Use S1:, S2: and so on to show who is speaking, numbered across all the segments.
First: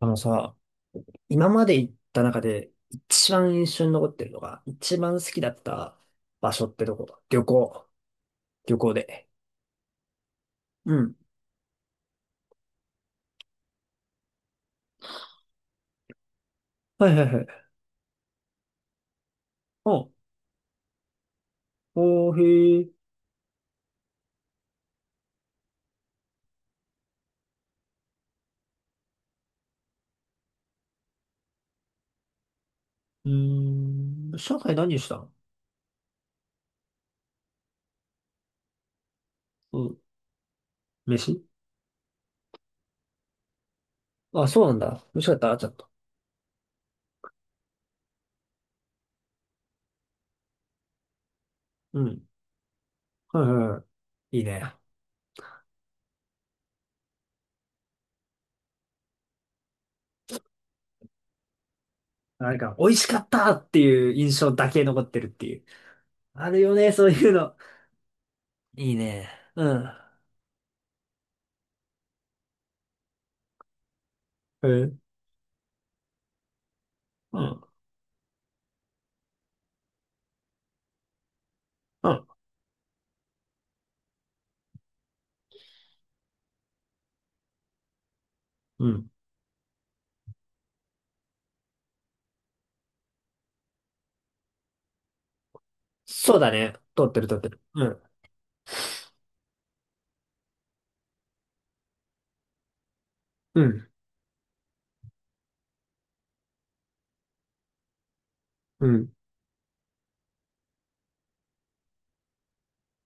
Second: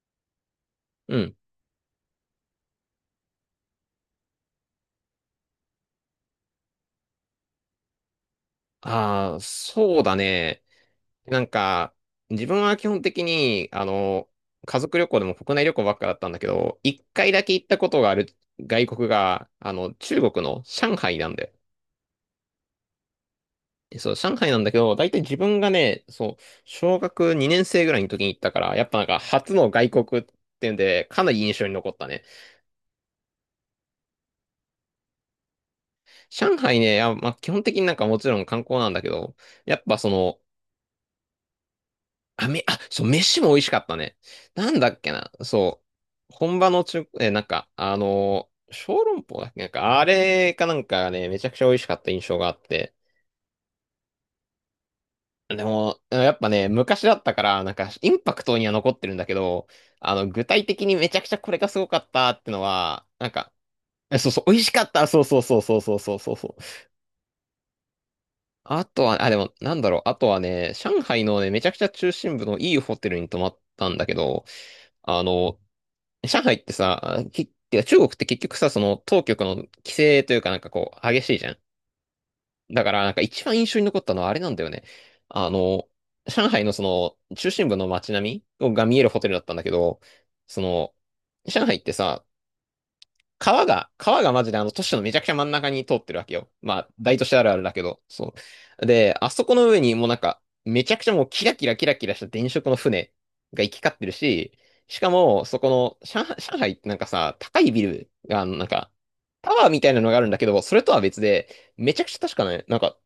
S1: あのさ、
S2: うん。
S1: 今まで行った中で一番印象に残ってるのが、一番好きだった場所ってどこだ旅行。旅行で。
S2: ああ、そうだね。
S1: うん。
S2: なんか、自分は基本的に、家族旅行でも国内旅行ばっかだったんだけど、一
S1: はいは
S2: 回
S1: いは
S2: だけ
S1: い。
S2: 行ったことがある外国が、
S1: お、
S2: 中国の上海なんで。
S1: おー、へー。
S2: そう、上海なんだけど、大体自分がね、そう、小学2年生ぐらいの時に行ったから、やっぱなんか初の外国っていうんで、かなり印象に残ったね。
S1: うーん。上海何したの？
S2: 上海ね、あ、まあ、基本的になんかもちろん観光なんだけど、や
S1: う
S2: っ
S1: ん。
S2: ぱその、
S1: 飯。
S2: あ、め、そう、飯も美味しかったね。
S1: あ、そう
S2: な
S1: なん
S2: んだっ
S1: だ。
S2: け
S1: 美味し
S2: な、
S1: かった？ちょっ
S2: そ
S1: と。
S2: う、本場の中、え、なんか、小籠包だっけ、なんか、あれかなんかね、めちゃくちゃ美味しか
S1: う
S2: った印
S1: ん。
S2: 象があって。
S1: はいはいはい。いいね。
S2: でも、やっぱね、昔だったから、なんか、インパクトには残ってるんだけど、具体的にめちゃくちゃこれがすごかったって
S1: なん
S2: の
S1: か、美味し
S2: は、
S1: かっ
S2: なんか、
S1: たっていう
S2: そう
S1: 印
S2: そう、
S1: 象
S2: 美味
S1: だ
S2: しか
S1: け
S2: っ
S1: 残
S2: た、
S1: って
S2: そう
S1: るっ
S2: そう
S1: てい
S2: そう
S1: う。
S2: そうそうそうそうそ
S1: ある
S2: う。
S1: よね、そういうの。
S2: あ
S1: いい
S2: とは、
S1: ね。
S2: あ、でも、
S1: う
S2: なん
S1: ん。
S2: だろう、あとはね、上海のね、めちゃくちゃ中心部のいいホテルに泊まったんだけど、
S1: え、うん。
S2: あの、上海ってさ、き、てか中国って結局さ、その当局の規制というかなんかこう激しいじゃん。
S1: うん。
S2: だからなんか一番印象に残ったのはあれなんだよね。あの、上海のその中心部の街並みが
S1: う
S2: 見える
S1: ん。
S2: ホテルだったんだけど、その、上海ってさ、川がマジであの都市のめちゃくちゃ真ん中に通ってるわけ
S1: そうだ
S2: よ。
S1: ね。
S2: まあ、
S1: 通っ
S2: 大
S1: て
S2: 都
S1: る
S2: 市
S1: 通っ
S2: あ
S1: て
S2: るあ
S1: る。
S2: るだけ
S1: うん。
S2: ど、そう。で、あそこの上にもうなんか、めちゃくちゃもうキラキラキラキラした電飾の船
S1: う
S2: が行き
S1: ん、
S2: 交ってるし、しかも、そこの、上海ってなんかさ、高いビルが、なん
S1: う
S2: か、
S1: ん、
S2: タワーみたいなのがあるんだけど、それとは別で、めちゃくちゃ確かね、なんか、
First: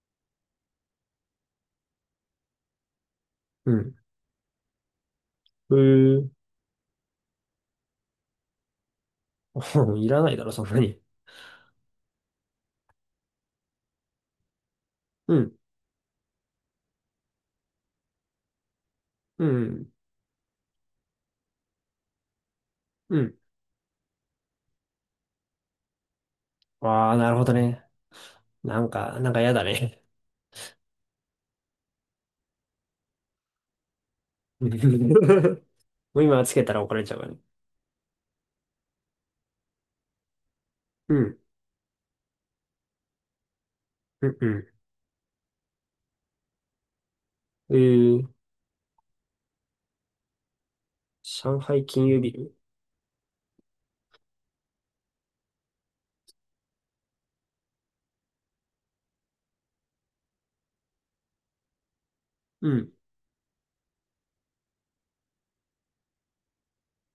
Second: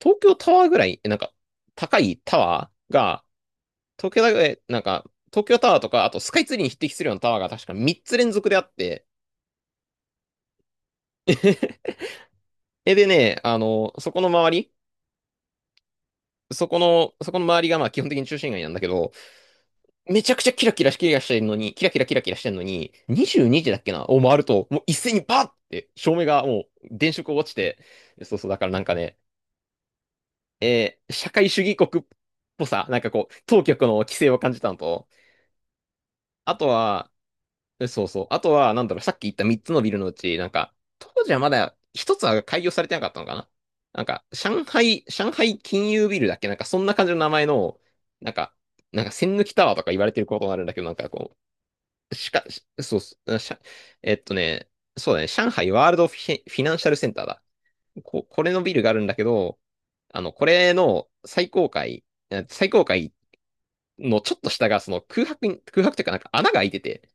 S2: 東京タワーぐらい、なんか、高いタワーが、
S1: うん。
S2: 東京だけなんか、東京タ
S1: へ
S2: ワーとか、あと
S1: え。
S2: スカイツリーに匹敵するようなタワーが確か3つ連続であって、
S1: いらないだろ、そんなに。
S2: え、でね、そこの周り、
S1: うん、
S2: そこの周りがまあ基本的に中心街なんだけど、
S1: うん、
S2: めちゃくちゃキラキラキラしてるのに、キラキラキラキラしてるのに、
S1: うん。
S2: 22時だっけな、を回ると、もう一斉にバーって照明がもう
S1: あ
S2: 電
S1: あ、な
S2: 飾
S1: る
S2: を
S1: ほ
S2: 落
S1: ど
S2: ちて、
S1: ね。
S2: そうそう、だからな
S1: な
S2: ん
S1: ん
S2: かね、
S1: か、なんか嫌だね。
S2: 社会主義国っぽさ、なんかこう、当局の規制を感じ
S1: う
S2: た
S1: ん。
S2: のと、
S1: もう今つ
S2: あ
S1: け
S2: と
S1: たら怒られ
S2: は、
S1: ちゃうからね。
S2: そうそう。あとは、なんだろう、さっき言った3つのビルのうち、なんか、当
S1: う
S2: 時
S1: ん、
S2: はまだ一つは開業されてなかったのかな、なんか、
S1: うん、う
S2: 上海金融ビルだっけなんか、そんな感じの名前
S1: ん、
S2: の、
S1: ー、
S2: なんか、なんか、栓抜きタワーとか言われてることになるんだけど、なんかこ
S1: 上海金
S2: う、
S1: 融
S2: し
S1: ビ
S2: か、
S1: ル。
S2: しそうっす、あしゃ、えっとね、そうだね、上海ワールドフィ、フィナンシャルセンターだ。こ、これのビルがあるんだけど、これの最高階、
S1: う
S2: 最高
S1: ん、
S2: 階のちょっと下が、その空白に、空白というかなんか穴が開いてて、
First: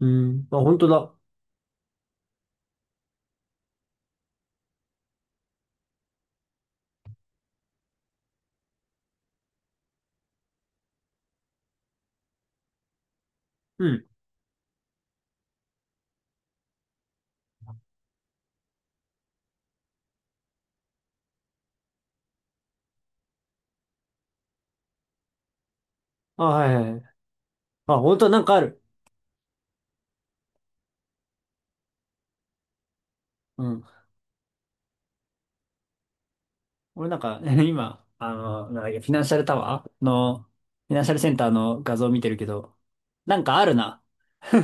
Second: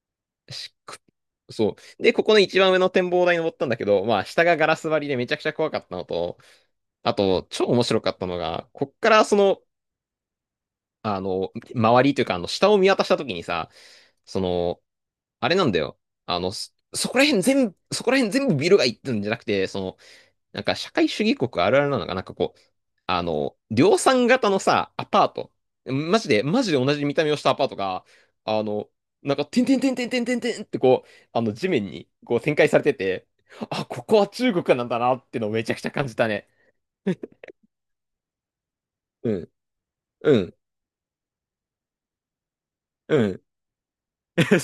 S1: うん。あ、
S2: し
S1: 本当
S2: く
S1: だ。
S2: そう。で、ここの一番上の展望台に登ったんだけど、まあ、下がガラス張りでめちゃくちゃ怖かったのと、あと、超面白かったのが、こっからその、周りというか、下を見渡した時にさ、
S1: うん。
S2: その、あれなんだよ。そこら辺全部、そこら辺全部ビルがいってんじゃなくて、その、なんか社会主義国あるあるなのが、なんかこう、量産型のさ、アパート。マジで、
S1: あ、
S2: マ
S1: は
S2: ジ
S1: い
S2: で
S1: はい
S2: 同
S1: はい。
S2: じ見た目をしたアパート
S1: あ、
S2: が、
S1: 本当だ、なんかあ
S2: あ
S1: る。
S2: の、なんか、てんてんてんてんてんてんてんってこう、地面にこう展開されてて、
S1: うん。
S2: あ、ここは中国なんだなってのをめちゃくちゃ感じたね。
S1: 俺なんか、今、なんだっけ、フィナン
S2: う
S1: シャル
S2: ん、
S1: タワー
S2: う
S1: の、フ
S2: ん、
S1: ィナンシャルセンターの画像を見てるけど、
S2: う
S1: な
S2: ん。
S1: んかあるな。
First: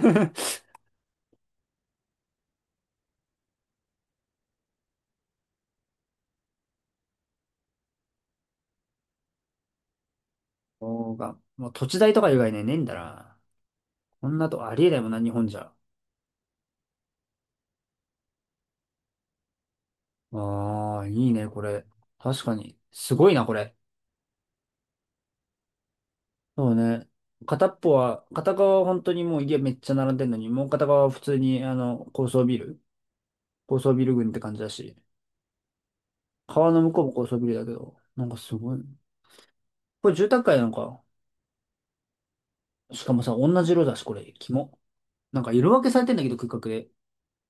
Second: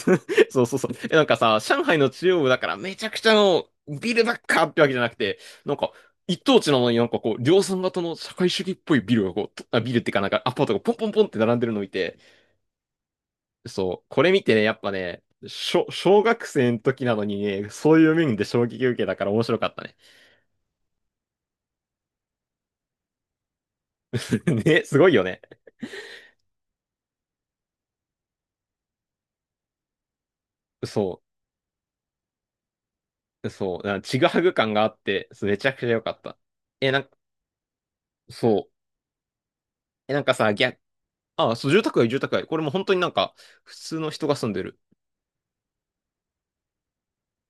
S2: そうそうそう。え、なんかさ、上海の中央部だからめちゃくちゃのビルばっかってわけじゃなくて、なんか一等地なのになんかこう、量産型の社会主義っぽいビルがこう、とあ、ビルってかなんかアパートがポンポ
S1: そ
S2: ン
S1: う
S2: ポンって
S1: か。
S2: 並んで
S1: もう
S2: るのを
S1: 土
S2: 見
S1: 地代
S2: て、
S1: とか以外ね、ねえんだな。
S2: そう、こ
S1: こ
S2: れ
S1: ん
S2: 見
S1: な
S2: て
S1: と
S2: ね、
S1: こ
S2: や
S1: あ
S2: っ
S1: りえ
S2: ぱ
S1: ないもんな、
S2: ね、
S1: 日本じゃ。
S2: 小、小学生の時なのにね、そういう面で衝撃受けたから面白かったね。
S1: ああ、いいね、これ。確かに。すごいな、これ。
S2: ね、すごいよね。
S1: そうね。片っぽは、片側は本当にもう家めっちゃ並んでんのに、もう片側は普
S2: そ
S1: 通に、高層ビル。高
S2: そう、
S1: 層
S2: なん
S1: ビ
S2: か
S1: ル
S2: ちぐ
S1: 群って
S2: はぐ
S1: 感じだ
S2: 感があ
S1: し。
S2: って、そうめちゃくちゃ良かった。
S1: 川の
S2: え、
S1: 向
S2: な
S1: こ
S2: ん
S1: う
S2: か、
S1: も高層ビルだけど、なんかす
S2: そ
S1: ご
S2: う。
S1: い。こ
S2: え、
S1: れ
S2: なん
S1: 住
S2: か
S1: 宅
S2: さ、
S1: 街なの
S2: 逆
S1: か。
S2: ああ、そう、住宅街。これも本当に
S1: し
S2: な
S1: か
S2: ん
S1: もさ、
S2: か、
S1: 同じ
S2: 普
S1: 色だ
S2: 通
S1: し、
S2: の
S1: これ、
S2: 人が住
S1: キ
S2: んで
S1: モ。
S2: る。
S1: なんか色分けされてんだけど、空画で。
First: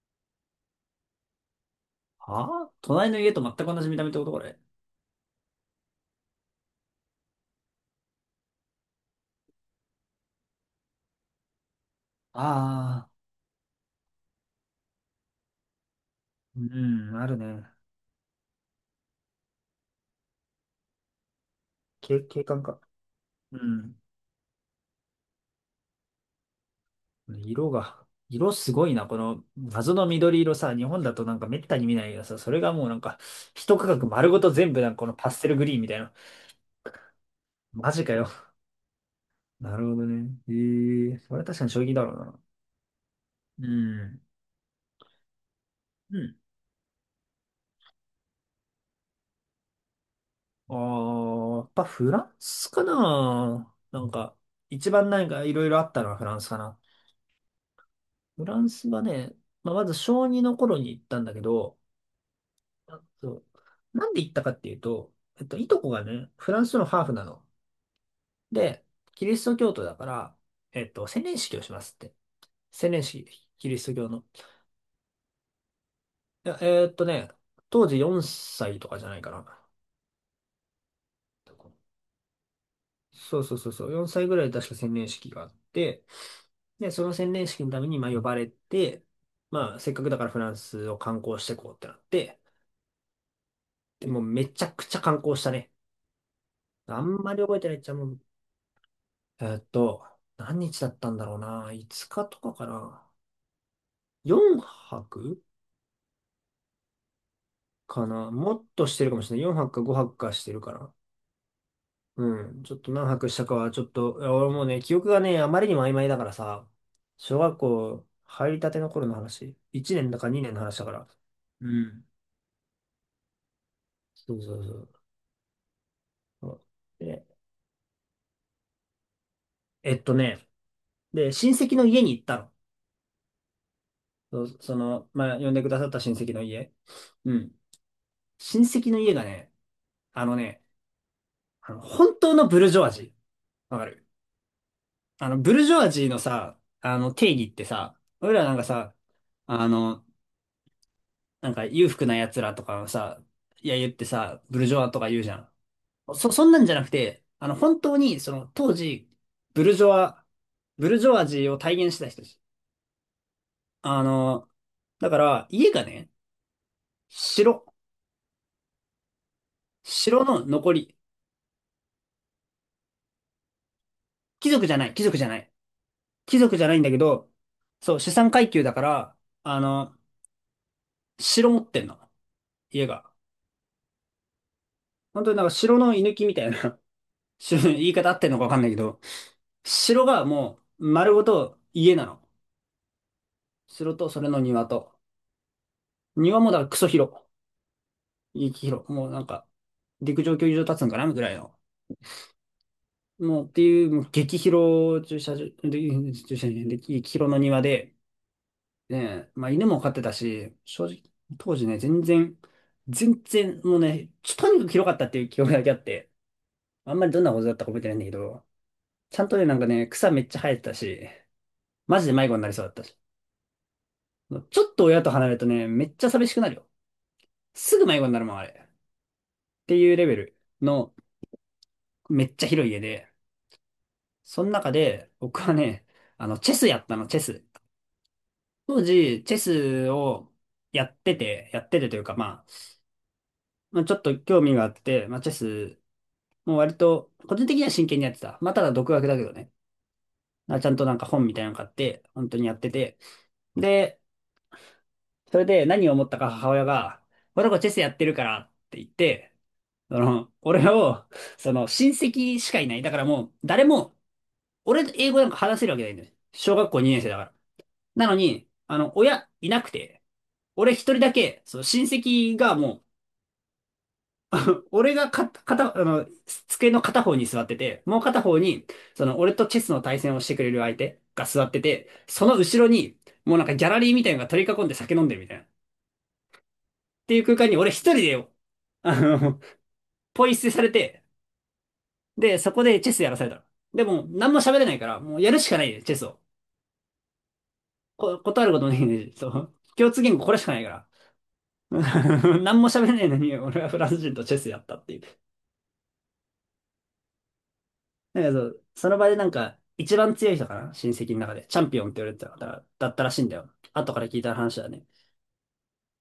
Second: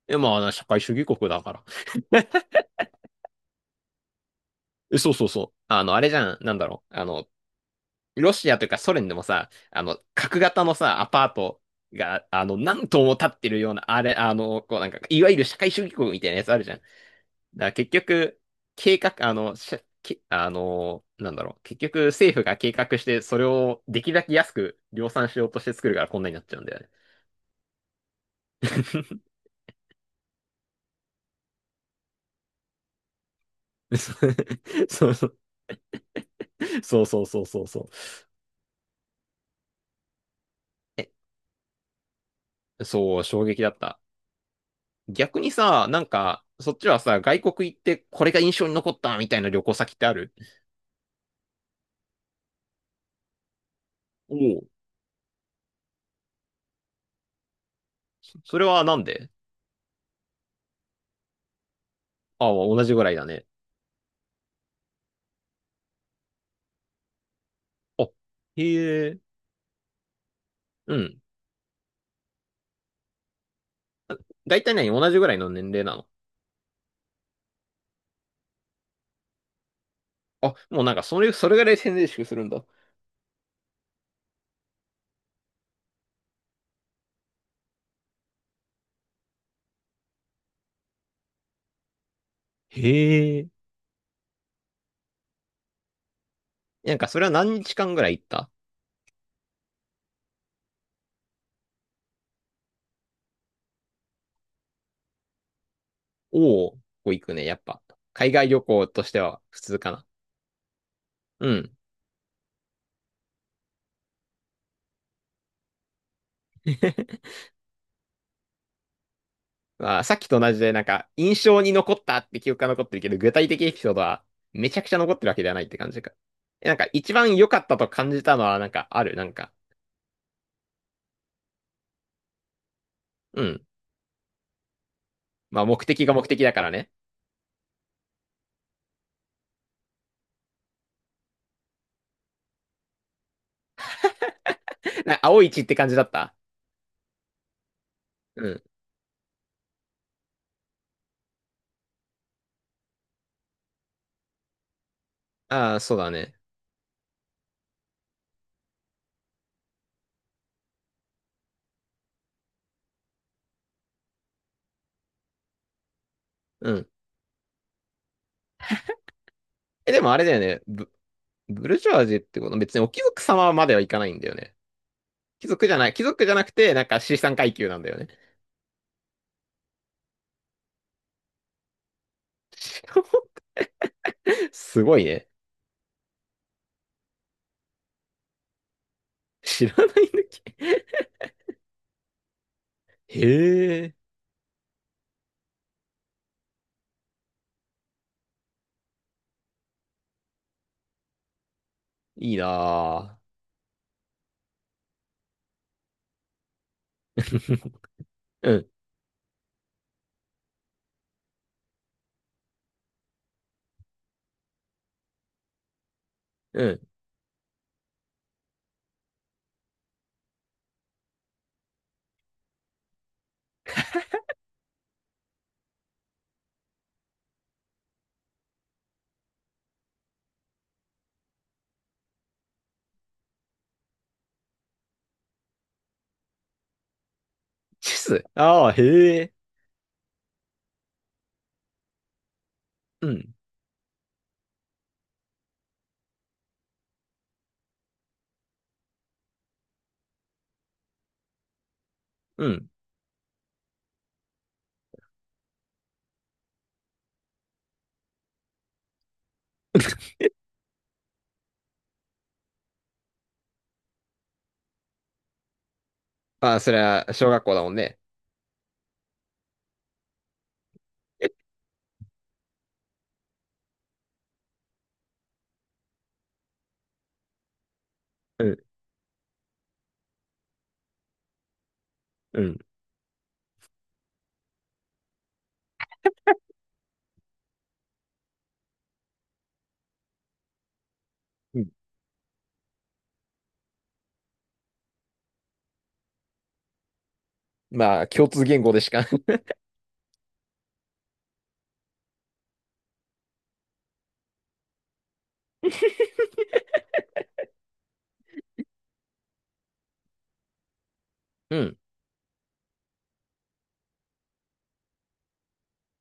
S2: え、まあ、社会主義国だから。
S1: はあ、隣の家と全く同じ見た目ってこと、これ。
S2: そうそうそう。あの、あれじゃん、なんだろう。ロシアというかソ連でもさ、角型のさ、アパートが、何棟
S1: ああ、
S2: も建ってるような、あれ、こうなんか、いわゆる社会主義国みたいなやつあ
S1: う
S2: るじゃん。だか
S1: ん、あるね。
S2: ら結局、計画、あの、しゃけあの、なんだろう。結局、
S1: け
S2: 政府
S1: 景
S2: が
S1: 観
S2: 計
S1: か。
S2: 画して、それ
S1: う
S2: を
S1: ん。
S2: できるだけ安く量産しようとして作るからこんなになっちゃうんだよね。
S1: 色が、色すごいな。この謎の緑色さ、日本だとなんかめったに見ないけどさ、それがもうなんか、一区画丸ごと全部な んかこ
S2: そ
S1: の
S2: うそ
S1: パ
S2: う。
S1: ステルグリーンみたいな。
S2: そうそうそうそうそ
S1: マジかよ。なるほどね。ええ、それは確かに衝撃だろうな。
S2: う。そう、衝撃
S1: う
S2: だった。
S1: ん。
S2: 逆にさ、なん
S1: うん。
S2: か、そっちはさ、外国行ってこれが印象に残ったみたいな旅行先ってある？
S1: ああ、やっぱフランスかな。なんか、
S2: おお。
S1: 一番なんかいろいろあったのはフランスかな。フラ
S2: それ
S1: ン
S2: は
S1: ス
S2: な
S1: は
S2: んで？
S1: ね、まあ、まず小2の頃に行ったんだけど、
S2: ああ、同じぐらいだ
S1: そ
S2: ね。
S1: う。なんで行ったかっていうと、いとこがね、フランスのハーフなの。
S2: あ、へ
S1: で、
S2: え。
S1: キリスト教徒だから、
S2: うん。
S1: 洗礼式をしますって。洗礼式、キリスト教の。
S2: 大体何同じぐらいの年齢なの？
S1: いやえーっとね、当時4歳とかじゃないかな。
S2: あ、もうなんかそれ、それぐらい宣伝式するんだ。
S1: そうそうそうそう、4歳ぐらいで確か洗礼式があって、で、その洗礼式のために、まあ、呼ばれて、まあ、せっかくだからフランスを観光してこうってなって、
S2: へえ。
S1: でもうめちゃくちゃ観光したね。
S2: な
S1: あ
S2: んか
S1: ん
S2: それは
S1: まり覚え
S2: 何
S1: てな
S2: 日
S1: いっちゃ
S2: 間ぐ
S1: も
S2: らい
S1: う、
S2: 行った？
S1: えーっと、何日だったんだろうな。5日とかかな。4泊
S2: おお。ここ行くね、やっぱ。
S1: かな。
S2: 海外
S1: も
S2: 旅
S1: っと
S2: 行
S1: し
S2: と
S1: てる
S2: し
S1: か
S2: て
S1: もしれな
S2: は
S1: い。4
S2: 普
S1: 泊
S2: 通
S1: か
S2: か
S1: 5
S2: な。
S1: 泊かしてるから。
S2: うん。
S1: うん。ちょっと何泊したかは、ちょっと、いや俺もうね、記憶がね、あまりにも曖昧だからさ、小学校入りたての頃の話。1
S2: まあ、
S1: 年
S2: さ
S1: だ
S2: っ
S1: か
S2: きと
S1: 2
S2: 同
S1: 年の
S2: じで、
S1: 話
S2: な
S1: だ
S2: ん
S1: から。
S2: か、印象
S1: う
S2: に残っ
S1: ん。
S2: たって記憶が残ってるけど、具体的エピソードは
S1: そうそうそ
S2: めちゃくちゃ
S1: う。
S2: 残ってるわけではないって感じか。
S1: そ
S2: え、なんか、
S1: う
S2: 一
S1: で、
S2: 番良かったと感じたのは、なんか、ある、なんか、
S1: えっとね、で、親戚の家に行ったの。
S2: うん。
S1: そうその、まあ、呼んで
S2: まあ、
S1: くだ
S2: 目
S1: さった
S2: 的が
S1: 親
S2: 目
S1: 戚の
S2: 的だから
S1: 家。
S2: ね。
S1: うん。親戚の家がね、あのね、あの、本当のブルジョワジー。わかる？
S2: な、
S1: あの、
S2: 青い
S1: ブ
S2: 血
S1: ル
S2: っ
S1: ジ
S2: て
S1: ョワ
S2: 感じだ
S1: ジー
S2: っ
S1: の
S2: た？
S1: さ、あの、定義ってさ、俺ら
S2: う
S1: なん
S2: ん。
S1: かさ、あの、なんか裕福な奴らとかのさ、いや言ってさ、ブルジョワとか言うじゃん。
S2: ああ、そうだね。
S1: そんなんじゃなくて、あの、本当に、その、当時、ブルジョワ、ブルジョワジーを体現してた人たち。あの、だから、家がね、
S2: うん。
S1: 城、
S2: え、でもあ
S1: 城
S2: れだよ
S1: の
S2: ね。
S1: 残
S2: ブ、
S1: り、
S2: ブルジョワジーってこと別にお貴族様まではいかないんだよ
S1: 貴
S2: ね。
S1: 族じゃない、貴族じゃな
S2: 貴
S1: い。
S2: 族じゃない、貴族じゃ
S1: 貴
S2: なく
S1: 族じゃな
S2: て、
S1: いん
S2: なん
S1: だけ
S2: か資
S1: ど、
S2: 産階級なんだ
S1: そ
S2: よ
S1: う、
S2: ね。
S1: 資産階級だから、あの、城持ってんの。
S2: 知
S1: 家
S2: らん。
S1: が。
S2: すごい
S1: 本
S2: ね。
S1: 当になんか城の居抜きみたいな。 城、言い方あってんのかわかんないけど、
S2: 知らない
S1: 城が
S2: 抜き。
S1: もう丸ごと家なの。
S2: へ
S1: 城
S2: え、
S1: とそれの庭と。庭もだからクソ広。激広。もうなんか、陸上競技場立つんかなぐらいの。
S2: いいな
S1: もうっていう、もう激広駐車場、で駐車場じゃない激
S2: ぁ。
S1: 広の庭 で、
S2: うん。
S1: ね、まあ犬も飼ってたし、正直、当時ね、全然、もうね、ちょ、とにかく広かったっていう記憶だけあって、
S2: うん。
S1: あんまりどんなことだったか覚えてないんだけど、ちゃんとね、なんかね、草めっちゃ生えてたし、マジで迷子になりそうだったし。ちょっと親と離れるとね、めっちゃ寂しくなるよ。すぐ迷子になるもん、あれ。っていうレベルの、めっちゃ広い家で、その中で、僕はね、あの、チェスやったの、チェス。
S2: チス。ああ、
S1: 当
S2: へ
S1: 時、
S2: え。
S1: チェスをやってて、やっててというか、まあ、
S2: うん。
S1: まあ、ちょっと興味があって、まあ、チェス、もう割と、個人的には真剣にやってた。まあ、ただ独学だけどね。あ、ちゃんとなんか本みたいなの買って、本当に
S2: う
S1: やっ
S2: ん。
S1: てて。で、それで何を思ったか母親が、この子チェスやってるからって言って、俺を、その、親戚しかいない。だからもう、誰も、俺と英語なんか話せるわけないんだよ。小
S2: まあ、
S1: 学
S2: それ
S1: 校2年生
S2: は
S1: だか
S2: 小
S1: ら。
S2: 学校だもんね。
S1: なのに、あの、親いなくて、俺一人だけ、その親戚がもう、俺がか、片、あの、机の片方に座ってて、もう片方
S2: うん。
S1: に、その、俺とチェスの対戦をしてくれる相手が座ってて、その
S2: うん。
S1: 後ろに、もうなんかギャラリーみたいなのが取り囲んで酒飲んでるみたいな。っていう空間に俺一人でよ、あの、ポイ捨てされて、
S2: うん。
S1: で、そこでチェスやらされたの。でも、何も喋れないから、もうやるしかないで、チェスを。
S2: まあ、共通
S1: 断るこ
S2: 言
S1: とも
S2: 語
S1: でき
S2: でし
S1: ない
S2: か。
S1: で、そ う。共通言語これしかないから。何も喋れないのに、俺はフランス人とチェスやったっていう。なんそその場でなんか、一番強い人かな、親戚の中で。
S2: う
S1: チャン
S2: ん。
S1: ピオンって言われてた方だったらしいんだよ。後から聞いた話だね。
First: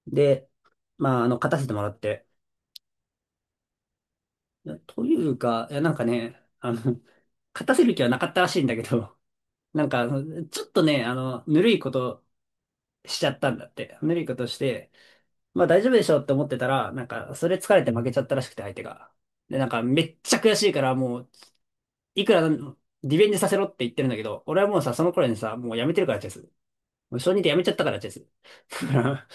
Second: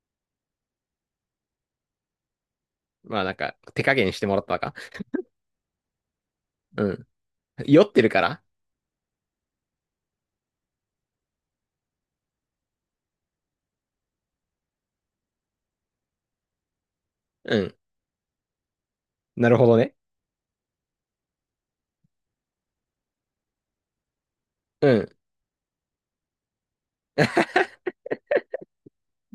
S1: で、まあ、あの、勝たせてもらって。
S2: まあ、なんか、手加減してもらったのか。
S1: というか、いや、なんかね、あの、
S2: うん。
S1: 勝た
S2: 酔
S1: せ
S2: っ
S1: る
S2: て
S1: 気は
S2: る
S1: な
S2: か
S1: かった
S2: ら？
S1: らしいんだけど、なんか、ちょっとね、あの、ぬるいことしちゃったんだって。ぬるいことして、まあ大丈夫でしょって思ってたら、なんか、それ
S2: う
S1: 疲
S2: ん。
S1: れて負けちゃったらしくて、相手が。
S2: なる
S1: で、な
S2: ほ
S1: ん
S2: ど
S1: か、
S2: ね。
S1: めっちゃ悔しいから、もう、いくらリベンジさせろって言ってるんだけど、俺はもう
S2: う
S1: さ、その
S2: ん。
S1: 頃にさ、もうやめてるからチェス。もう小認でやめちゃったからチェス。だから、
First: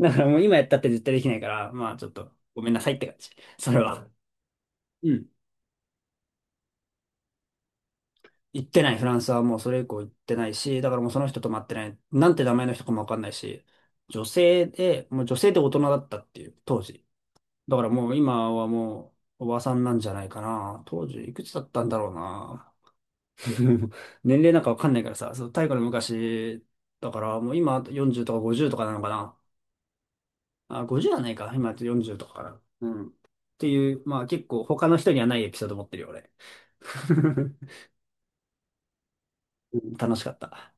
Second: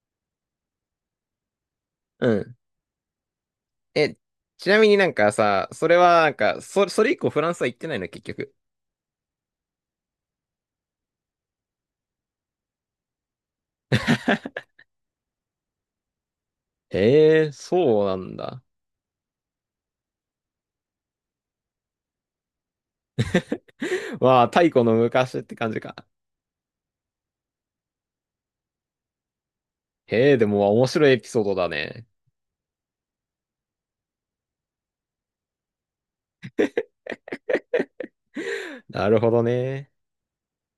S1: だからもう今やったって絶対できないから、まあちょっ
S2: う
S1: と、
S2: ん。
S1: ごめんなさいって感じ。それは。
S2: え、ちなみにな
S1: う
S2: ん
S1: ん。
S2: かさ、それはなんか、そ、それ以降フランスは行ってないの、結局？
S1: 行ってない、フランスはもうそれ以降行ってないし、だからもうその人と待ってない、なんて名前の人かもわかんないし、女性で、もう女性で大人だったっていう、当時。
S2: へえ、
S1: だから
S2: そう
S1: もう
S2: なん
S1: 今
S2: だ。
S1: はもうおばさんなんじゃないかな。当時いくつだったんだろうな。年
S2: まあ、
S1: 齢なんか
S2: 太
S1: わ
S2: 古
S1: かん
S2: の
S1: ないからさ、
S2: 昔っ
S1: そう、
S2: て
S1: 太
S2: 感
S1: 古
S2: じ
S1: の
S2: か。
S1: 昔、だからもう今40とか50とかなのかな。
S2: へえ、でも
S1: あ、
S2: 面白い
S1: 50
S2: エ
S1: は
S2: ピ
S1: ない
S2: ソー
S1: か。
S2: ドだ
S1: 今
S2: ね。
S1: 40とかかな。うん。っていう、まあ結構他の人にはないエピソード持ってるよ、俺。
S2: なるほど
S1: うん、
S2: ね。
S1: 楽しかった。